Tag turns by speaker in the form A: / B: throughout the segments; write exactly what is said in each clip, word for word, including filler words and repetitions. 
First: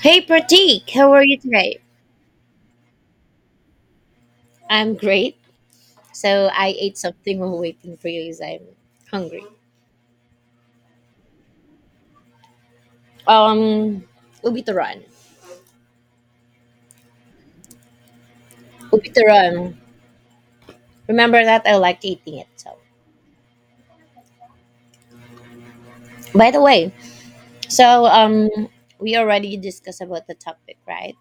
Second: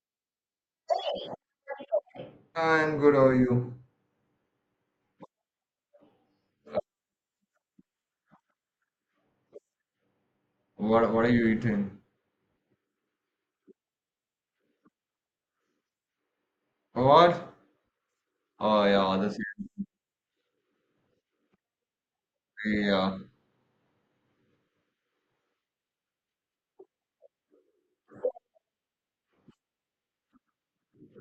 A: Hey Pratik, how are you today?
B: I'm good. How are you?
A: I'm great. So I ate something while waiting for you because I'm hungry.
B: What what are you eating?
A: Um, ubituron.
B: What? Oh yeah, that's
A: Ubituron. Remember that I liked eating it. So,
B: yeah.
A: by the way, so um, we already discussed about the topic, right?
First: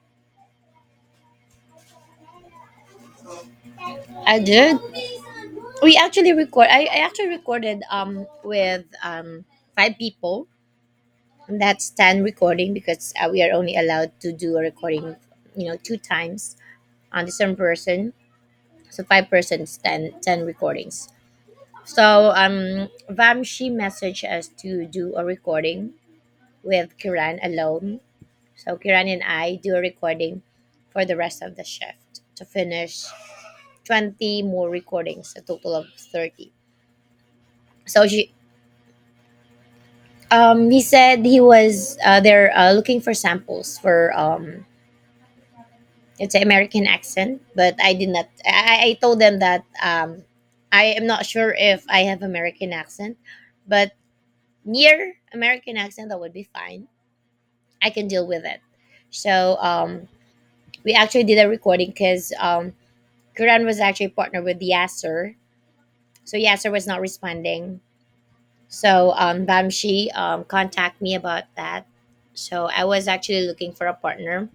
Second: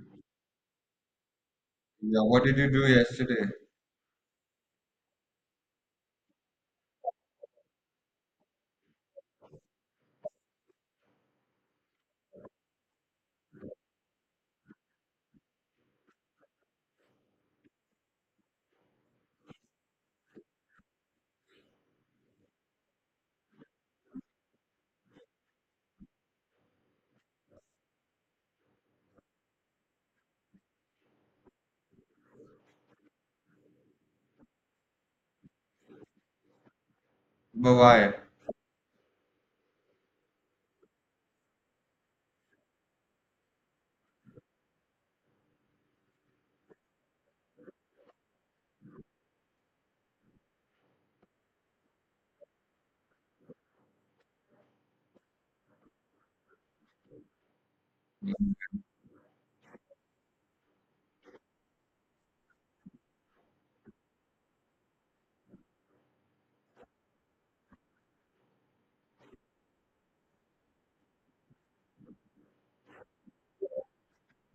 B: Yeah, what did you do yesterday?
A: I did. We actually record. I, I actually recorded um with um five people. And that's ten recording because uh, we are only allowed to do a recording, you know, two times on the same person. So five persons, ten ten recordings. So um, Vamshi messaged us to do a recording with Kiran alone. So Kiran and I do a recording for the rest of the shift to finish twenty more recordings, a total of thirty.
B: But
A: So
B: why?
A: she, um, he said he was uh, there uh, looking for samples for um, it's an American accent, but I did not. I, I told them that um, I am not sure if I have American accent, but near American accent, that would be fine. I can deal with it. So um, we actually did a recording because um, Kiran was actually partnered with Yasser. So Yasser was not responding. So um, Bamshi um, contacted me about that. So I was actually looking for a partner.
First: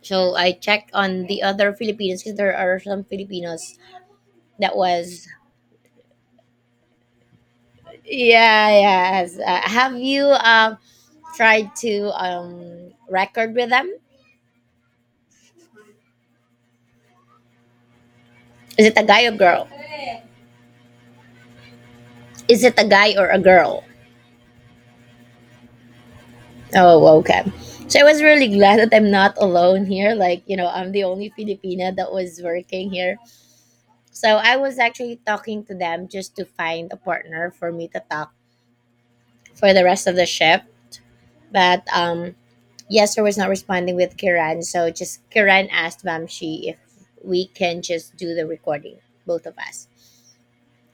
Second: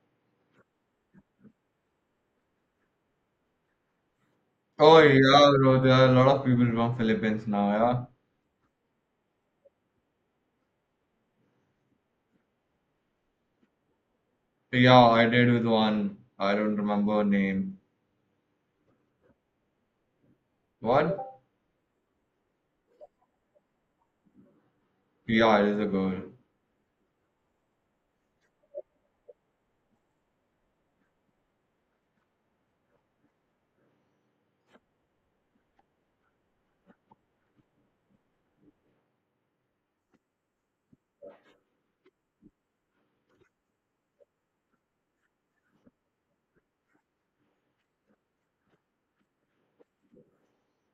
A: So I checked on the other Filipinos because there are some Filipinos that
B: Oh
A: was
B: yeah, bro, there are a lot of people from Philippines now,
A: yeah, yes. Uh, have you um tried to um record with them?
B: yeah. Yeah, I did with one. I don't remember her name.
A: Is it a guy or girl?
B: What?
A: Is it a guy or a girl?
B: Yeah, it is a girl.
A: Oh, okay. So I was really glad that I'm not alone here. Like, you know, I'm the only Filipina that was working here. So I was actually talking to them just to find a partner for me to talk for the rest of the ship. But um Yester was not responding with Kiran, so just Kiran asked Vamshi if we can just do the recording, both of us.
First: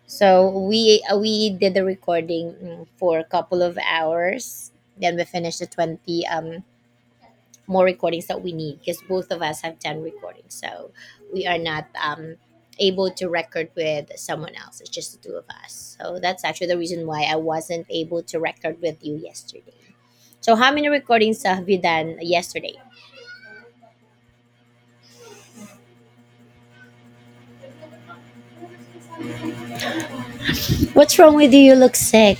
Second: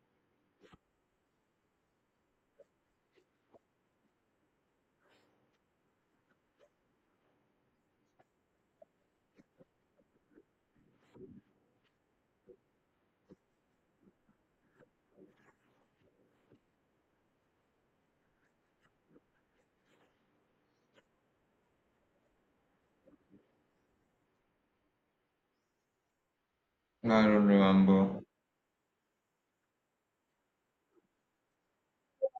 A: So we uh, we did the recording mm, for a couple of hours. Then we finished the twenty um more recordings that we need because both of us have done recordings, so we are not um, able to record with someone else. It's just the two of us, so that's actually the reason why I wasn't able to record with you yesterday. So how many recordings have you done yesterday?
B: I don't remember.
A: What's wrong with you? You look sick.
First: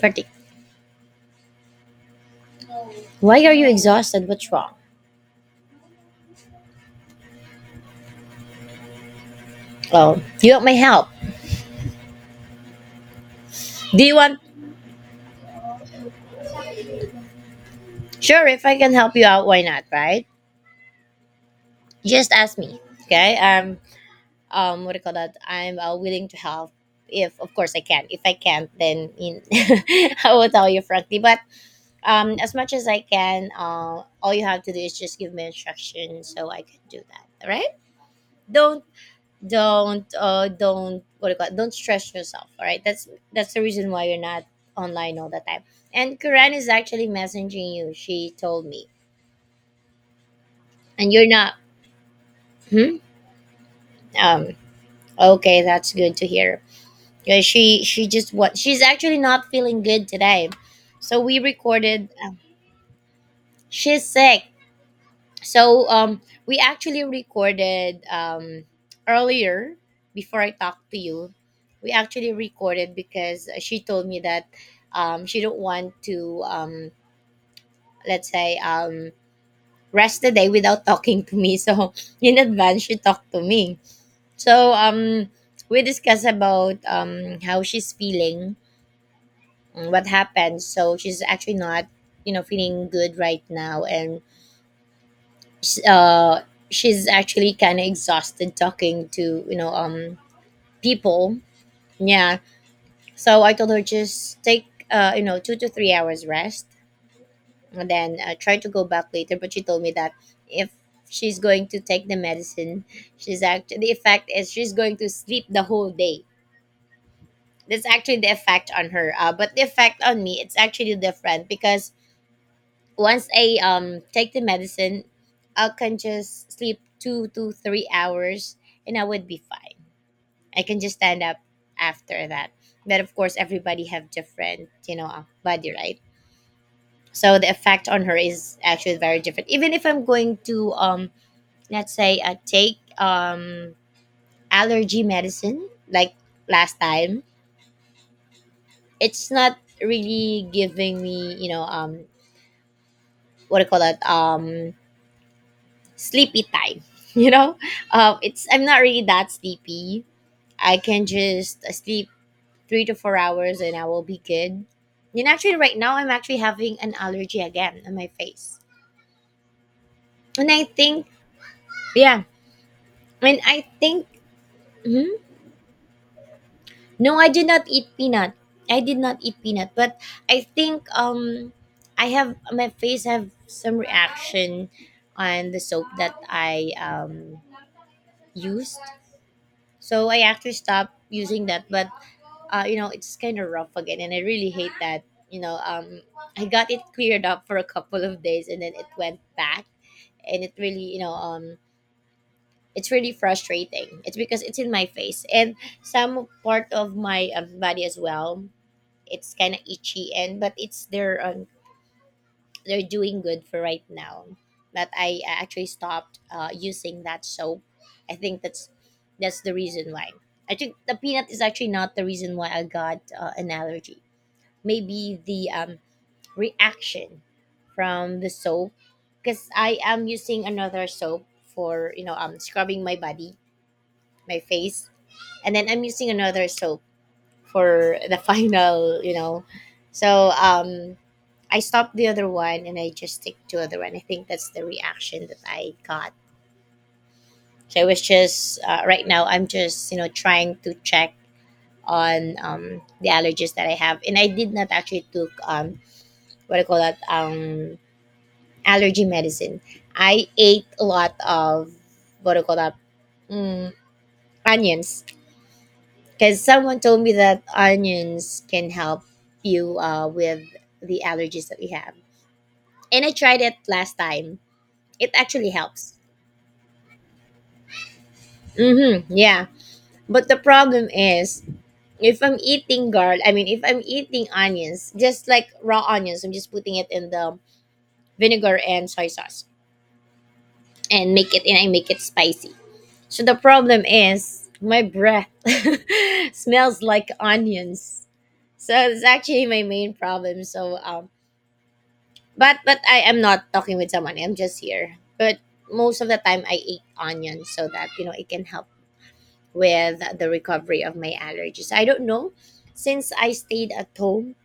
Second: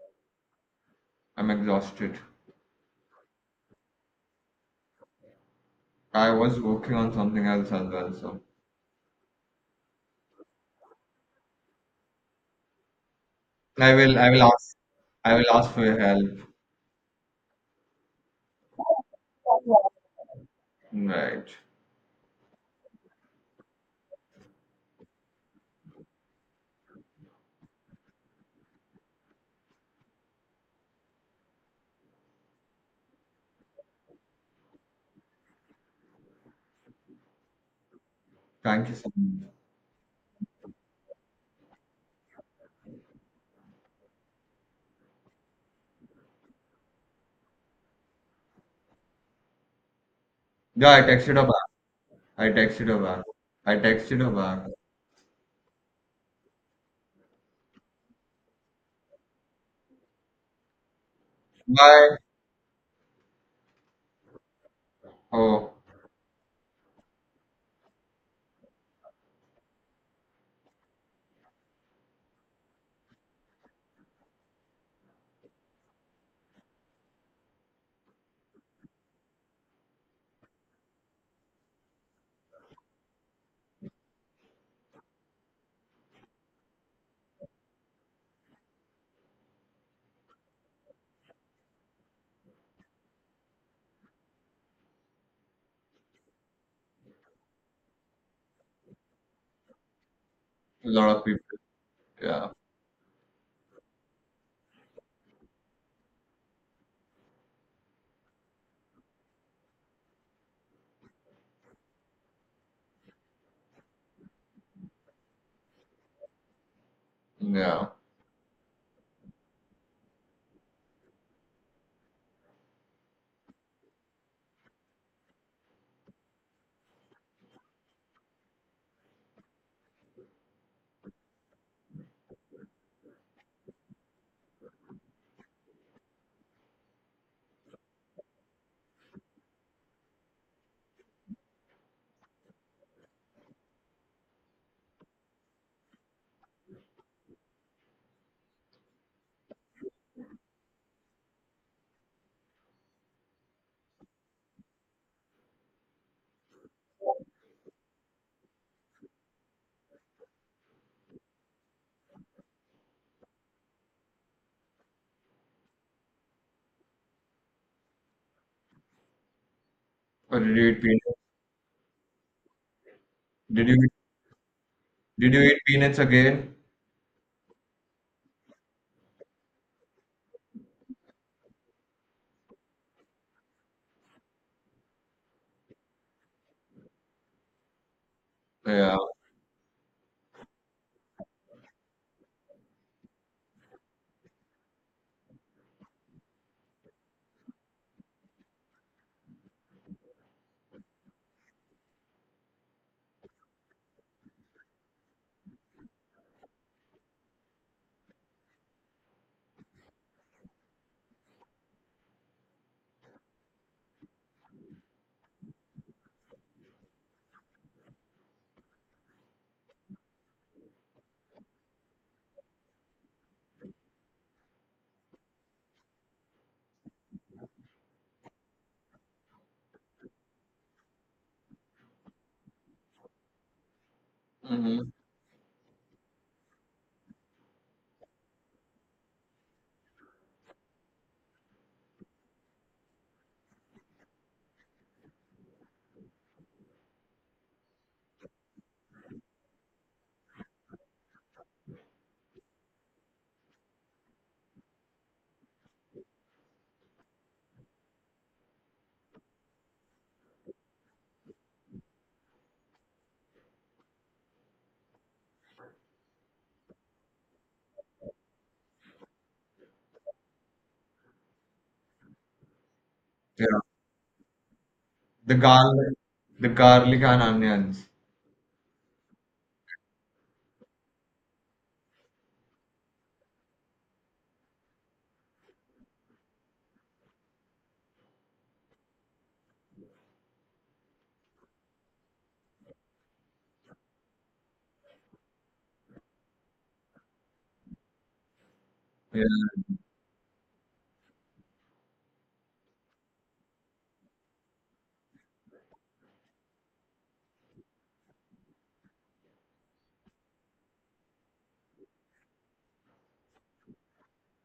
A: Party.
B: I'm exhausted.
A: Why are you exhausted? What's wrong?
B: I was working on something else as well, so
A: Oh, you want my help?
B: I
A: Do you
B: will I
A: want?
B: will ask. I will ask for your help.
A: Sure, if I can help you out, why not? Right?
B: Right.
A: Just ask me. Okay. Um, um what do you call that, I'm uh, willing to help, if of course I can. If I can't, then in I will tell you frankly, but um as much as I can. Uh all you have to do is just give me instruction so I can do that, all right? Don't,
B: Thank you so much.
A: don't uh don't what do you call it? Don't stress yourself, all right? That's that's the reason why you're not online all the time, and Kuran is actually messaging you. She told me,
B: Yeah, I
A: and you're
B: texted her.
A: not.
B: I texted her
A: Hmm?
B: back. I texted her
A: um
B: back.
A: okay, that's good to hear. Yeah, she she just what, she's actually not feeling good today, so we recorded.
B: Bye.
A: Um, she's sick,
B: Oh,
A: so um we actually recorded um earlier before I talked to you. We actually recorded because she told me that um she don't want to um let's say um rest the day without talking to me. So in advance she talked to me. So um we discussed about um how she's feeling, mm, what happened. So she's actually not, you know, feeling good right now, and sh- uh, she's actually kind of exhausted talking to, you know, um
B: a lot of
A: people.
B: people.
A: Yeah.
B: Yeah,
A: So I told her just take uh you know two to three hours rest, and then uh, try to go back later. But she told me that if she's going to take the medicine, she's actually the effect is she's going to sleep the whole day. That's
B: yeah.
A: actually the effect on her. Uh, but the effect on me, it's actually different because once I um take the medicine, I can just sleep two to three hours and I would be fine. I can just stand up after that. But of course, everybody have different, you know, uh, body, right? So the effect on her is actually very different. Even if I'm going to um let's say uh, take um allergy medicine like last time, it's not really giving me, you know, um what do you call that? Um sleepy time you know, um, it's, I'm not really that sleepy. I can just uh, sleep three to four hours and I will be good. And actually right now I'm actually having an allergy again on my face,
B: Oh,
A: and
B: did
A: I
B: you eat
A: think,
B: peanuts?
A: yeah, and I
B: Did you
A: think, mhm.
B: did you eat peanuts again?
A: No, I did not eat peanut. I did not eat peanut, but I think um I have, my face have some reaction on the soap that I um used.
B: Yeah.
A: So I actually stopped using that, but uh, you know, it's kind of rough again, and I really hate that. You know, um, I got it cleared up for a couple of days, and then it went back, and it really, you know, um, it's really frustrating. It's because it's in my face and some part of my um, body as well. It's kind of itchy, and but it's they're um, they're doing good for right now. But I uh, actually stopped uh, using that soap. I think that's that's the reason why. I think the peanut is actually not the reason why I got uh, an allergy, maybe the um, reaction from the soap, because I am using another soap for, you know, um scrubbing my body, my face,
B: Hmm.
A: and then I'm using another soap for the final, you know. So um, I stopped the other one and I just stick to other one. I think that's the reaction that I got. So I was just uh, right now I'm just, you know, trying to check on um, the allergies that I have, and I did not actually took um what I call that um allergy medicine. I ate a lot of, what do you call that? Mm, onions, because someone told me that onions can help you uh, with the allergies that we have. And I tried it
B: Yeah.
A: last time. It
B: The
A: actually helps.
B: garlic, the garlic and onions.
A: Mm-hmm. Yeah. But the problem is if I'm eating garlic, I mean, if I'm eating onions, just like raw onions, I'm just putting it in the vinegar and soy sauce. And make it, and I make it spicy. So the problem is my breath smells like onions. So it's
B: Yeah.
A: actually my main problem. So um but but I am not talking with someone. I'm just here. But most of the time I eat onions so that you know it can help with the recovery of my allergies. I don't know. Since I stayed at home,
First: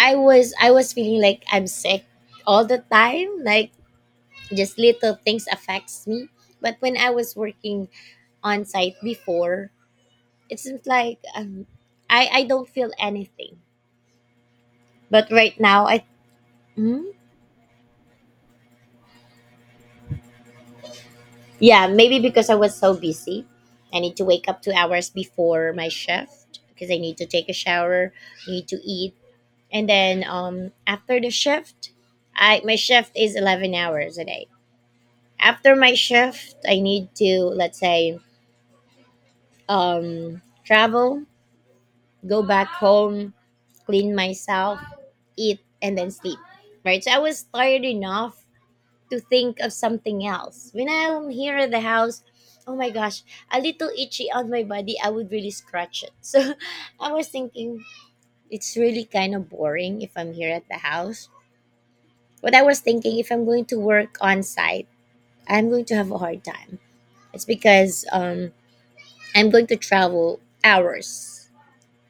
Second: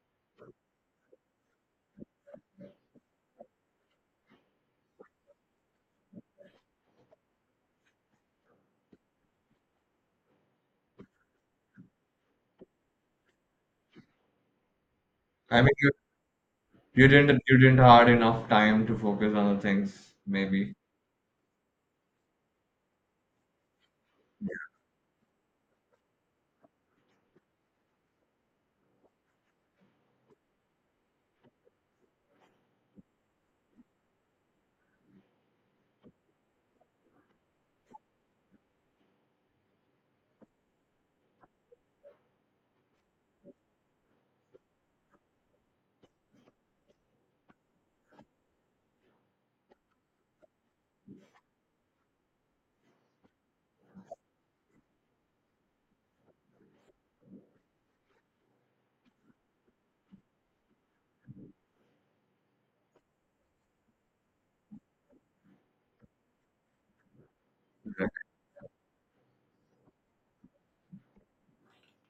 A: I was I was feeling like I'm sick all the time. Like just little things affects me. But when I was working on site before, it seems like um, I I don't feel anything. But right
B: I mean,
A: now,
B: you,
A: I, mm,
B: you didn't you didn't had enough time to focus on the things. Maybe.
A: yeah, maybe because I was so busy. I need to wake up two hours before my shift because I need to take a shower, need to eat, and then um after the shift, I my shift is eleven hours a day. After my shift, I need to, let's say, um travel, go back home, clean myself, eat, and then sleep. Right? So I was tired enough to think of something else. When I'm here at the house, oh my gosh, a little itchy on my body, I would really scratch it. So I was thinking it's really kind of boring if I'm here at the house. But I was thinking if I'm going to work on site, I'm going to have a hard time. It's because
B: Right.
A: um, I'm going to travel hours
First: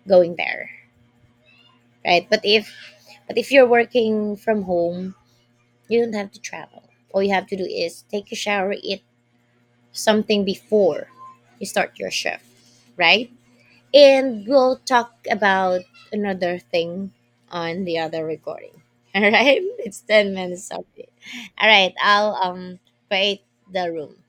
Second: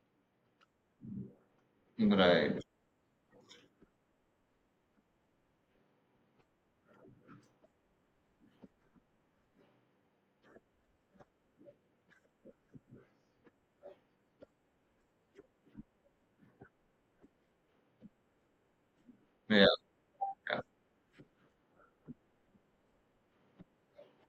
A: going there, right? But
B: Right.
A: if but if you're working from home, you don't have to travel. All you have to do is take a shower, eat something before you start your shift, right? And we'll talk about another thing on the other recording. All
B: Yeah,
A: right,
B: yeah.
A: it's ten minutes of it. All right, I'll um create the room.